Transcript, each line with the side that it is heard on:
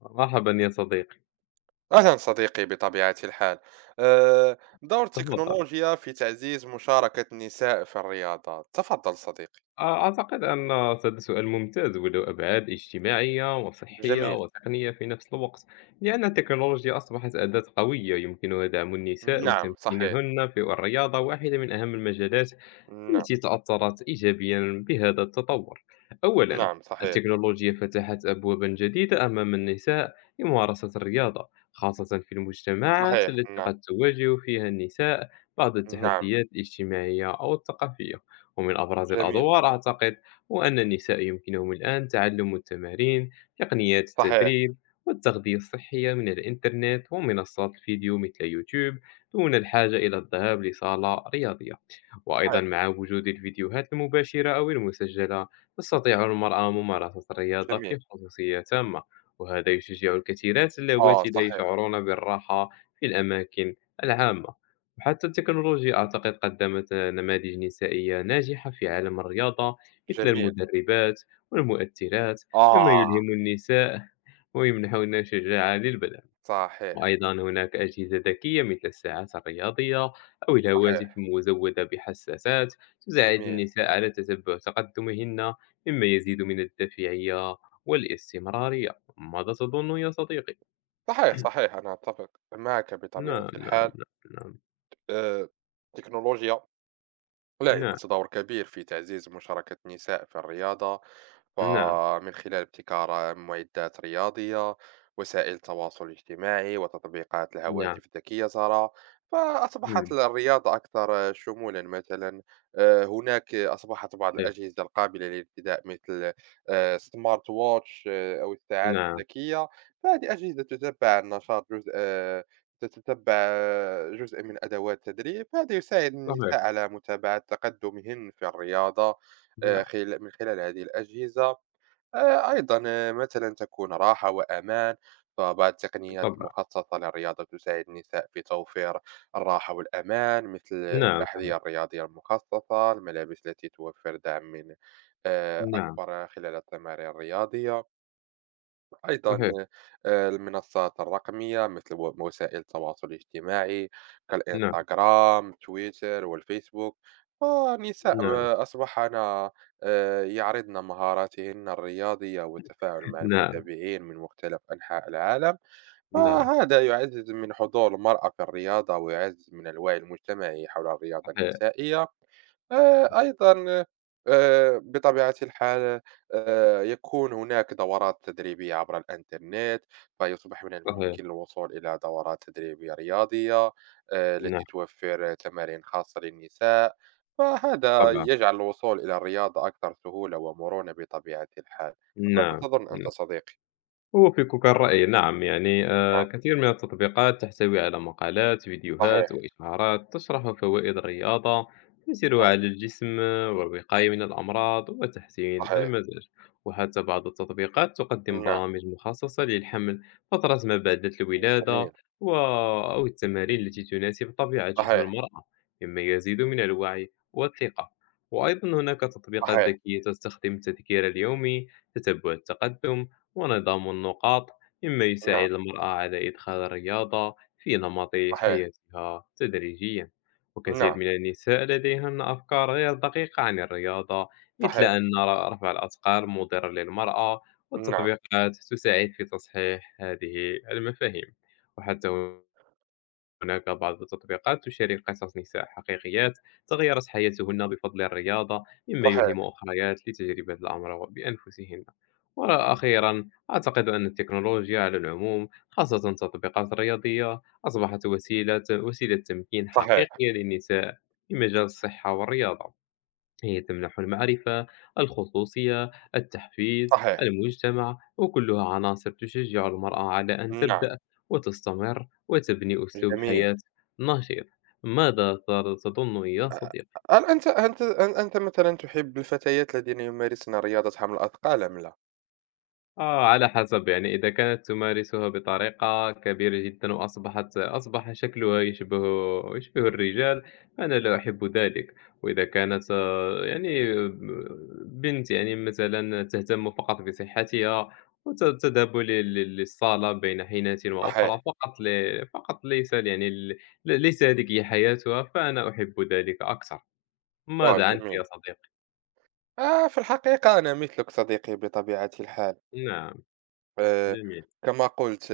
left: مرحبا يا صديقي.
right: أهلا صديقي، بطبيعة الحال. دور
left: تفضل.
right: التكنولوجيا في تعزيز مشاركة النساء في الرياضات. تفضل صديقي.
left: أعتقد أن هذا سؤال ممتاز وله أبعاد اجتماعية وصحية
right: جميل.
left: وتقنية في نفس الوقت، لأن التكنولوجيا أصبحت أداة قوية يمكنها دعم النساء
right: نعم، صحيح.
left: وتمكينهن في الرياضة. واحدة من أهم المجالات
right: نعم.
left: التي تأثرت إيجابيًا بهذا التطور، أولًا،
right: نعم، صحيح.
left: التكنولوجيا فتحت أبوابًا جديدة أمام النساء لممارسة الرياضة، خاصة في المجتمعات
right: صحيح.
left: التي
right: نعم.
left: قد تواجه فيها النساء بعض
right: نعم،
left: التحديات الاجتماعية أو الثقافية. ومن أبرز
right: جميل.
left: الأدوار أعتقد هو أن النساء يمكنهم الآن تعلم التمارين، تقنيات
right: صحيح.
left: التدريب، والتغذية الصحية من الإنترنت ومنصات الفيديو مثل يوتيوب دون الحاجة إلى الذهاب لصالة رياضية. وأيضًا
right: صحيح،
left: مع وجود الفيديوهات المباشرة أو المسجلة، تستطيع المرأة ممارسة الرياضة في
right: جميل.
left: خصوصية تامة، وهذا يشجع الكثيرات
right: آه،
left: اللواتي لا
right: صحيح.
left: يشعرون بالراحة في الأماكن العامة. وحتى التكنولوجيا أعتقد قدمت نماذج نسائية ناجحة في عالم الرياضة مثل
right: جميل.
left: المدربات والمؤثرات، مما
right: آه،
left: يلهم النساء ويمنحهن شجاعة للبدء.
right: صحيح.
left: وأيضًا هناك أجهزة ذكية مثل الساعات الرياضية أو الهواتف
right: صحيح،
left: المزودة بحساسات تساعد
right: جميل.
left: النساء على تتبع تقدمهن، مما يزيد من الدافعية والاستمرارية. ماذا تظن يا صديقي؟
right: صحيح. صحيح، أنا أتفق معك بطبيعة
left: نعم، نعم،
right: الحال.
left: نعم،
right: آه، التكنولوجيا
left: نعم،
right: لعبت دور كبير في تعزيز مشاركة النساء في الرياضة،
left: نعم،
right: فمن خلال ابتكار معدات رياضية، وسائل التواصل الاجتماعي، وتطبيقات
left: نعم، نعم،
right: الهواتف الذكية، ترى فأصبحت
left: إمم،
right: الرياضة أكثر شمولا. مثلا، هناك أصبحت بعض
left: صحيح،
right: الأجهزة القابلة للارتداء مثل سمارت ووتش، أو الساعات
left: نعم،
right: الذكية. فهذه أجهزة تتبع النشاط، جزء تتتبع جزءًا من أدوات تدريب. هذا يساعد النساء
left: صحيح،
right: على متابعة تقدمهن في الرياضة
left: نعم،
right: خل من خلال هذه الأجهزة. أيضًا، مثلًا تكون راحة وأمان. فبعض التقنيات
left: بالطبع،
right: المخصصة للرياضة تساعد النساء في توفير الراحة والأمان، مثل
left: نعم، صحيح،
right: الأحذية الرياضية المخصصة، الملابس التي توفر دعم من
left: نعم،
right: أكبر خلال التمارين الرياضية. أيضًا،
left: صحيح،
right: المنصات الرقمية مثل وسائل التواصل الاجتماعي
left: نعم،
right: كالإنستجرام، تويتر، والفيسبوك. فالنساء
left: نعم،
right: أصبحن يعرضن مهاراتهن الرياضية والتفاعل مع
left: نعم،
right: المتابعين من مختلف أنحاء العالم.
left: نعم،
right: فهذا يعزز من حضور المرأة في الرياضة، ويعزز من الوعي المجتمعي حول الرياضة
left: صحيح،
right: النسائية. أيضا، بطبيعة الحال، يكون هناك دورات تدريبية عبر الإنترنت. فيصبح من
left: صحيح،
right: الممكن الوصول إلى دورات تدريبية رياضية،
left: نعم،
right: التي توفر تمارين خاصة للنساء. فهذا
left: بالطبع،
right: يجعل الوصول إلى الرياضة أكثر سهولة ومرونة بطبيعة الحال. ماذا
left: نعم،
right: تظن
left: نعم.
right: أنت صديقي؟
left: أوافقك الرأي. نعم، يعني
right: نعم،
left: كثير من التطبيقات تحتوي على مقالات فيديوهات
right: صحيح.
left: وإشعارات تشرح فوائد الرياضة، تأثيرها على الجسم، والوقاية من الأمراض وتحسين
right: صحيح.
left: المزاج. وحتى بعض التطبيقات تقدم
right: نعم،
left: برامج مخصصة للحمل، فترة ما بعد الولادة
right: جميل.
left: و... أو التمارين التي تناسب طبيعة جسم
right: صحيح.
left: المرأة، مما يزيد من الوعي والثقة. وأيضا هناك تطبيقات
right: صحيح.
left: ذكية تستخدم التذكير اليومي، تتبع التقدم ونظام النقاط، مما
right: نعم،
left: يساعد المرأة على إدخال الرياضة في نمط
right: صحيح.
left: حياتها تدريجيا. وكثير
right: نعم،
left: من النساء لديهن أفكار غير دقيقة عن الرياضة، مثل
right: صحيح.
left: أن رفع الأثقال مضر للمرأة،
right: نعم،
left: والتطبيقات تساعد في تصحيح هذه المفاهيم. وحتى هناك بعض التطبيقات تشارك قصص نساء حقيقيات تغيرت حياتهن بفضل الرياضة، مما يلهم
right: صحيح.
left: أخريات لتجربة الأمر بأنفسهن. وأخيرا أعتقد أن التكنولوجيا على العموم، خاصة التطبيقات الرياضية، أصبحت وسيلة تمكين
right: صحيح.
left: حقيقية للنساء في مجال الصحة والرياضة. هي تمنح المعرفة، الخصوصية، التحفيز،
right: صحيح.
left: المجتمع، وكلها عناصر تشجع المرأة على أن
right: نعم،
left: تبدأ وتستمر وتبني أسلوب
right: جميل.
left: حياة نشيط. ماذا تظن يا
right: أ
left: صديقي؟
right: هل أنت مثلًا تحب الفتيات الذين يمارسن رياضة حمل الأثقال أم لا؟
left: على حسب، يعني إذا كانت تمارسها بطريقة كبيرة جدًا وأصبحت شكلها يشبه الرجال، أنا لا أحب ذلك. وإذا كانت، يعني بنت يعني مثلًا تهتم فقط بصحتها تذهب ل ل للصالة بين حينة
right: صحيح.
left: وأخرى، فقط فقط ليس، يعني، ليس هذه هي حياتها، فأنا أحب ذلك أكثر. ماذا
right: آه،
left: عنك
right: جميل.
left: يا صديقي؟
right: في الحقيقة أنا مثلك صديقي بطبيعة الحال.
left: نعم،
right: آآ،
left: جميل،
right: كما قُلت،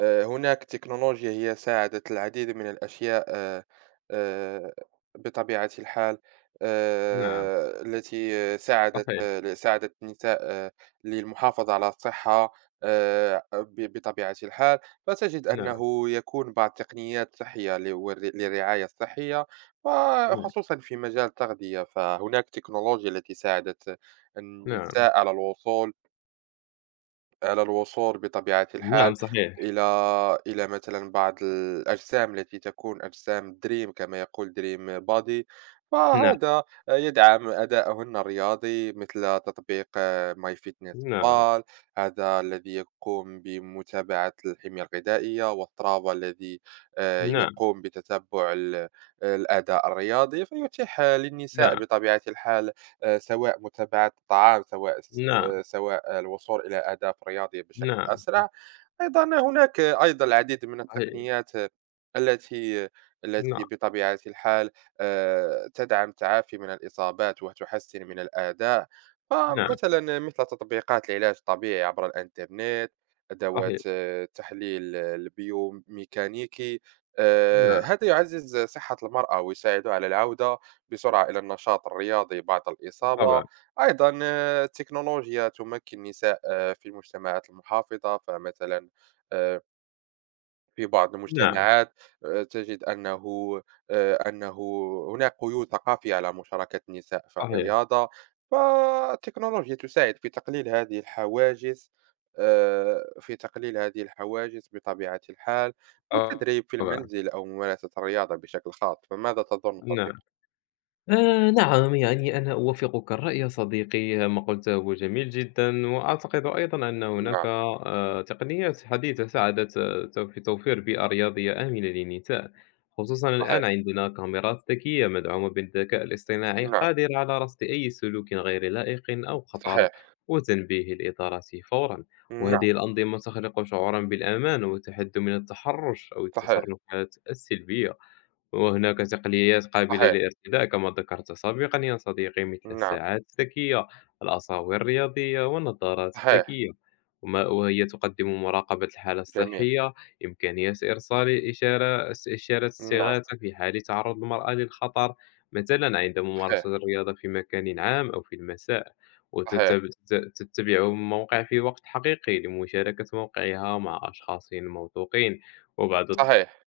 right: هناك تكنولوجيا هي ساعدت العديد من الأشياء آآ، بطبيعة الحال،
left: نعم،
right: التي آه، ساعدت
left: صحيح،
right: آه، ساعدت النساء للمحافظة على الصحة، ب بطبيعة الحال. فتجد
left: نعم،
right: أنه يكون بعض التقنيات صحية ل والر للرعاية الصحية،
left: نعم،
right: وخصوصًا في مجال التغذية. فهناك تكنولوجيا التي ساعدت
left: نعم.
right: النساء على الوصول، بطبيعة الحال،
left: نعم، صحيح،
right: إلى إلى مثلا بعض الأجسام التي تكون أجسام دريم، كما يقول دريم بادي.
left: نعم،
right: فهذا يدعم أدائهن الرياضي، مثل تطبيق ماي فيتنس
left: نعم،
right: بال، هذا الذي يقوم بمتابعة الحمية الغذائية، وسترافا الذي
left: نعم،
right: يقوم بتتبع الأداء الرياضي. فيتيح للنساء
left: نعم،
right: بطبيعة الحال سواء متابعة الطعام، سواء
left: نعم،
right: سواء الوصول إلى أهداف رياضية بشكل
left: نعم،
right: أسرع. أيضًا، هناك أيضًا العديد من
left: صحيح،
right: التقنيات التي
left: نعم،
right: التي بطبيعة الحال تدعم التعافي من الإصابات، وتحسّن من الأداء.
left: نعم،
right: فمثلًا، مثل تطبيقات العلاج الطبيعي عبر الإنترنت،
left: صحيح،
right: أدوات التحليل البيوميكانيكي.
left: نعم،
right: هذا يعزّز صحة المرأة، ويساعدها على العودة بسرعة إلى النشاط الرياضي بعد الإصابة.
left: طبعًا،
right: أيضًا، التكنولوجيا تمكن النساء في المجتمعات المحافظة. فمثلًا، آآ، في بعض
left: نعم،
right: المجتمعات تجد أنه أنه هناك قيود ثقافية على مشاركة النساء في
left: صحيح،
right: الرياضة. فالتكنولوجيا تساعد في تقليل هذه الحواجز، بطبيعة الحال، والتدريب في
left: طبعًا،
right: المنزل أو ممارسة الرياضة بشكل خاص. فماذا تظن
left: نعم.
right: صديقي؟
left: نعم، يعني أنا أوافقك الرأي صديقي، ما قُلته هو جميل جدًا، وأعتقد أيضًا أن هناك
right: نعم،
left: تقنيات حديثة ساعدت، آه، تو في توفير بيئة رياضية آمنة للنساء، خصوصًا الآن
right: صحيح.
left: عندنا كاميرات ذكية مدعومة بالذكاء الاصطناعي
right: نعم،
left: قادرة على رصد أي سلوك غير لائق أو خطر،
right: صحيح.
left: وتنبيه الإدارة فورًا.
right: نعم،
left: وهذه الأنظمة تخلق شعورًا بالأمان والتحدي من التحرش أو
right: صحيح،
left: التصرفات السلبية. وهناك تقنيات قابلة
right: صحيح.
left: للارتداء كما ذكرت سابقا يا صديقي، مثل
right: نعم،
left: الساعات الذكية، الأساور الرياضية والنظارات
right: صحيح،
left: الذكية، وهي تقدم مراقبة الحالة
right: جميل.
left: الصحية، إمكانية إرسال إشارة
right: نعم،
left: استغاثة في حال تعرض المرأة للخطر، مثلا عند
right: صحيح،
left: ممارسة الرياضة في مكان عام أو في المساء،
right: صحيح،
left: وتتبع الموقع في وقت حقيقي لمشاركة موقعها مع أشخاص موثوقين. وبعض
right: صحيح.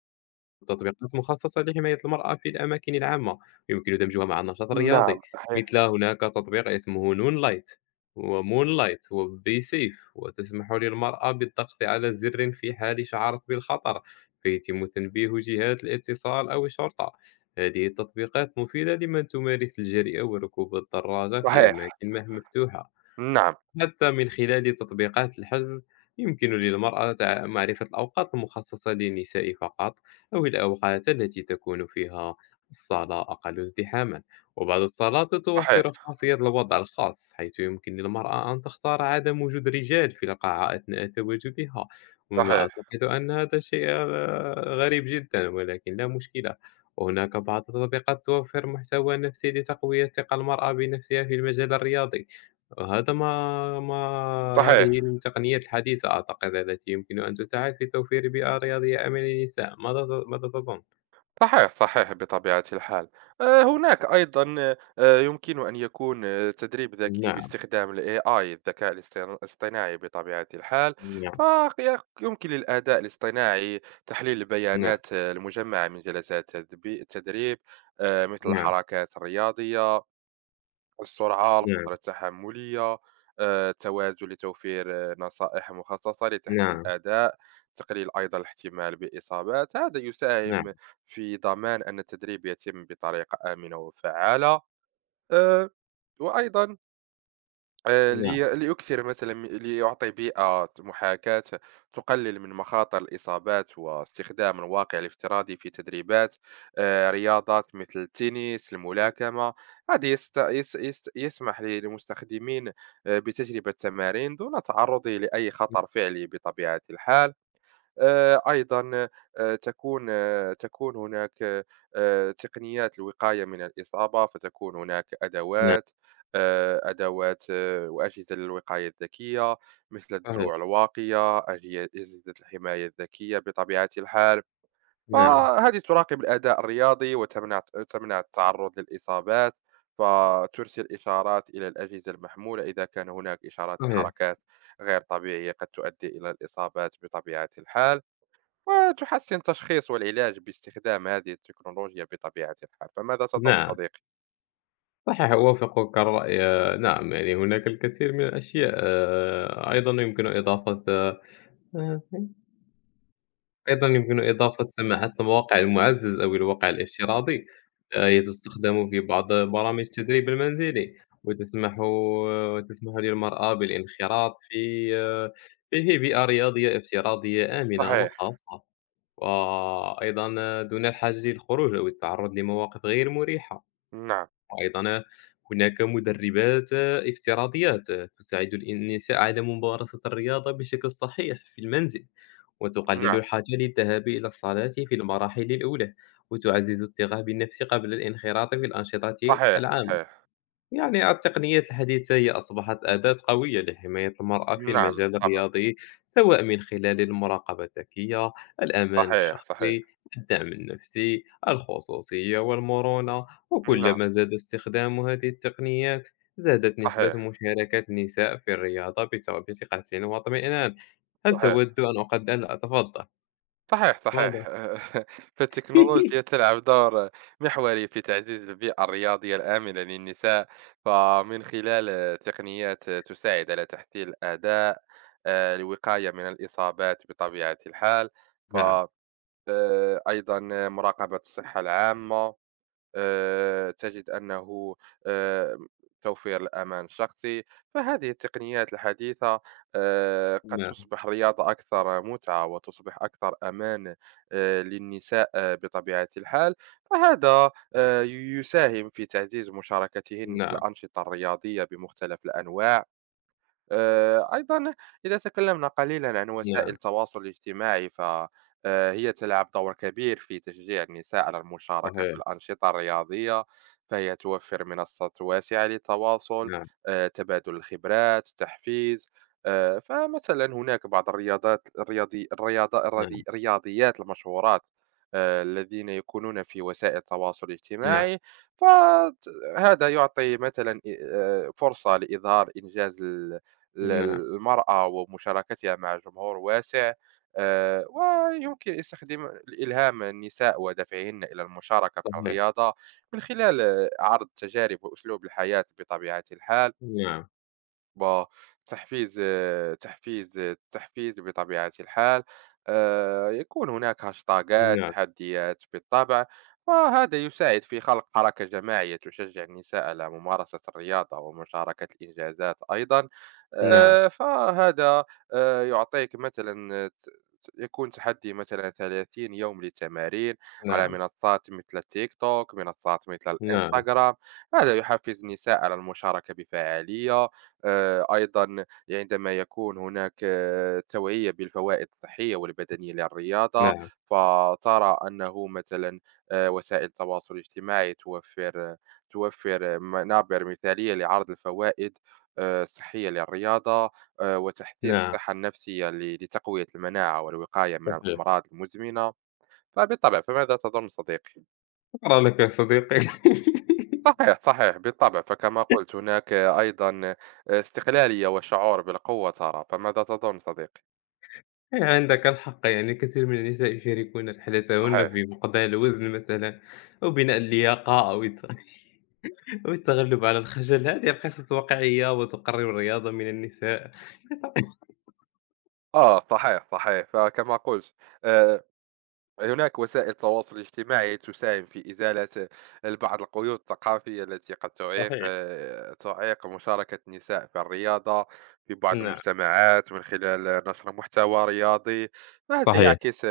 left: تطبيقات مخصصة لحماية المرأة في الأماكن العامة، يمكن دمجها مع النشاط
right: نعم،
left: الرياضي،
right: صحيح،
left: مثل هناك تطبيق اسمه نون لايت ومون لايت وبيسيف، وتسمح للمرأة بالضغط على زر في حال شعرت بالخطر، فيتم تنبيه جهات الاتصال أو الشرطة. هذه التطبيقات مفيدة لمن تمارس الجري أو ركوب الدراجة في
right: صحيح.
left: أماكن مفتوحة.
right: نعم،
left: حتى من خلال تطبيقات الحجز يمكن للمرأة معرفة الأوقات المخصصة للنساء فقط، أو الأوقات التي تكون فيها الصالة أقل ازدحاما. وبعض الصالات
right: صحيح.
left: توفر خاصية الوضع الخاص، حيث يمكن للمرأة أن تختار عدم وجود رجال في القاعة أثناء تواجدها، مما
right: صحيح،
left: أعتقد أن هذا شيء غريب جدا، ولكن لا مشكلة. وهناك بعض التطبيقات توفر محتوى نفسي لتقوية ثقة المرأة بنفسها في المجال الرياضي. هذا ما
right: صحيح،
left: هذه التقنيات الحديثة أعتقد التي يمكن أن تساعد في توفير بيئة رياضية آمنة للنساء. ماذا ماذا تظن؟
right: صحيح، صحيح بطبيعة الحال. هناك أيضًا، يمكن أن يكون تدريب ذكي
left: نعم،
right: باستخدام الAI، الذكاء الاصطناعي بطبيعة الحال.
left: نعم،
right: يمكن للأداء الاصطناعي تحليل
left: نعم،
right: البيانات المجمّعة من جلسات التدريب، مثل الحركات الرياضية، السرعة،
left: نعم،
right: القدرة التحملية، التوازن، لتوفير نصائح مخصصة لتحسين
left: نعم،
right: الأداء، تقليل أيضًا الاحتمال بالإصابات. هذا
left: نعم،
right: يساهم في ضمان أن التدريب يتم بطريقة آمنة وفعّالة. آآ، وأيضًا،
left: نعم،
right: لي ليُكثر مثلًا ليُعطي بيئة محاكاة تقلل من مخاطر الإصابات، واستخدام الواقع الافتراضي في تدريبات، رياضات مثل التنس، الملاكمة. هذه يست يس يس يسمح للمستخدمين بتجربة تمارين دون تعرضه لأي
left: نعم،
right: خطر فعلي بطبيعة الحال. أيضًا، تكون هناك تقنيات الوقاية من الإصابة. فتكون هناك
left: نعم،
right: أدوات، وأجهزة للوقاية الذكية، مثل
left: صحيح،
right: الدروع الواقية، أجهزة الحماية الذكية بطبيعة الحال.
left: نعم،
right: فهذه تراقب الأداء الرياضي، وتمنع التعرُّض للإصابات. فترسل إشارات إلى الأجهزة المحمولة إذا كان هناك إشارات
left: صحيح،
right: لحركات غير طبيعية قد تؤدي إلى الإصابات بطبيعة الحال. وتحسن تشخيص والعلاج باستخدام هذه التكنولوجيا بطبيعة الحال. فماذا تظن
left: نعم،
right: صديقي؟
left: صحيح. أوافقك الرأي. نعم، يعني هناك الكثير من الأشياء، أيضًا يمكن إضافة، آه، أيضًا يمكن إضافة سماحات المواقع المعزّز أو الواقع الافتراضي، هي تُستخدم في بعض برامج التدريب المنزلي، وتسمح للمرأة بالانخراط في، في بيئة رياضية افتراضية آمنة
right: صحيح.
left: وخاصة، وأيضًا دون الحاجة للخروج أو التعرُّض لمواقف غير مُريحة.
right: نعم.
left: وأيضًا هناك مُدرّبات افتراضيات تساعد النساء على ممارسة الرياضة بشكل صحيح في المنزل. وتقلل
right: نعم،
left: الحاجة للذهاب إلى الصلاة في المراحل الأولى، وتعزز الثقة بالنفس قبل الانخراط في الأنشطة
right: صحيح.
left: العامة.
right: صحيح.
left: يعني التقنيات الحديثة هي أصبحت أداة قوية لحماية المرأة في
right: نعم،
left: المجال
right: بالطبع.
left: الرياضي، سواء من خلال المراقبة الذكية، الأمان
right: صحيح. صحيح.
left: الشخصي، الدعم النفسي، الخصوصية والمرونة.
right: نعم.
left: وكلما زاد استخدام هذه التقنيات زادت نسبة
right: صحيح.
left: مشاركة النساء في الرياضة بثقة واطمئنان. هل
right: صحيح.
left: تود أن أقدم؟ لا، تفضل.
right: صحيح.
left: واضح.
right: صحيح فالتكنولوجيا تلعب دور محوري في تعزيز البيئة الرياضية الآمنة للنساء. فمن خلال تقنيات تساعد على تحسين الأداء، الوقاية من الإصابات بطبيعة الحال. ف
left: نعم،
right: أيضًا مراقبة الصحة العامة، تجد أنه آآ، توفير الأمان الشخصي. فهذه التقنيات الحديثة قد
left: نعم،
right: تصبح رياضة أكثر متعة، وتصبح أكثر أمان للنساء، بطبيعة الحال. فهذا يساهم في تعزيز مشاركتهن في
left: نعم،
right: الأنشطة الرياضية بمختلف الأنواع. أيضا، إذا تكلمنا قليلا عن وسائل
left: نعم،
right: التواصل الاجتماعي، فهي تلعب دور كبير في تشجيع النساء على المشاركة في
left: صحيح،
right: الأنشطة الرياضية. فهي توفر منصات واسعة للتواصل،
left: نعم،
right: تبادل الخبرات، التحفيز. فمثلا، هناك بعض الرياضات الرياضي الرياضة
left: نعم،
right: الرياضي- الرياضيات المشهورات الذين يكونون في وسائل التواصل
left: نعم،
right: الاجتماعي. فهذا يعطي مثلا فرصة لإظهار إنجاز ال-
left: نعم،
right: المرأة، ومشاركتها مع جمهور واسع، ويمكن استخدام الإلهام النساء ودفعهن إلى المشاركة في
left: صحيح،
right: الرياضة من خلال عرض تجارب وأسلوب الحياة بطبيعة الحال.
left: نعم،
right: وتحفيز تحفيز التحفيز بطبيعة الحال، يكون هناك هاشتاغات
left: نعم،
right: تحديات بالطبع. وهذا يساعد في خلق حركة جماعية تشجع النساء على ممارسة الرياضة ومشاركة الإنجازات أيضا.
left: نعم،
right: فهذا يعطيك مثلا يكون تحدي مثلا 30 يوم للتمارين على
left: نعم،
right: منصات مثل التيك توك، منصات مثل
left: نعم،
right: الانستغرام. هذا يحفز النساء على المشاركة بفعالية. أيضا، عندما يكون هناك توعية بالفوائد الصحية والبدنية للرياضة،
left: نعم،
right: فترى أنه مثلا وسائل التواصل الاجتماعي توفر منابر مثالية لعرض الفوائد الصحية للرياضة، وتحسين
left: نعم،
right: الصحة النفسية لتقوية المناعة والوقاية من
left: صحيح.
right: الأمراض المزمنة. فبالطبع، فماذا تظن صديقي؟
left: شكرًا لك يا صديقي.
right: صحيح، صحيح بالطبع. فكما قلت هناك أيضًا استقلالية وشعور بالقوة، ترى، فماذا تظن صديقي؟
left: عندك الحق، يعني كثير من النساء يشاركون رحلتهن
right: صحيح.
left: في فقدان الوزن مثلًا، أو بناء اللياقة، أو الت أو التغلب على الخجل. هذه القصص واقعية وتقرب الرياضة من النساء.
right: آه، صحيح، صحيح. فكما قلت، آآ، هناك وسائل التواصل الاجتماعي تساهم في إزالة البعض القيود الثقافية التي قد تعيق
left: صحيح،
right: مشاركة النساء في الرياضة في بعض
left: نعم.
right: المجتمعات من خلال نشر محتوى رياضي. فهذا
left: صحيح.
right: يعكس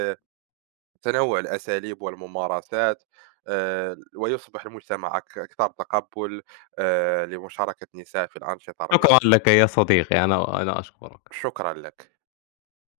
right: تنوع الأساليب والممارسات. ويصبح المجتمع أكثر تقبل لمشاركة النساء في الأنشطة
left: شكرًا
right: الرياضية.
left: لك يا صديقي، أنا أشكرك.
right: شكرا لك.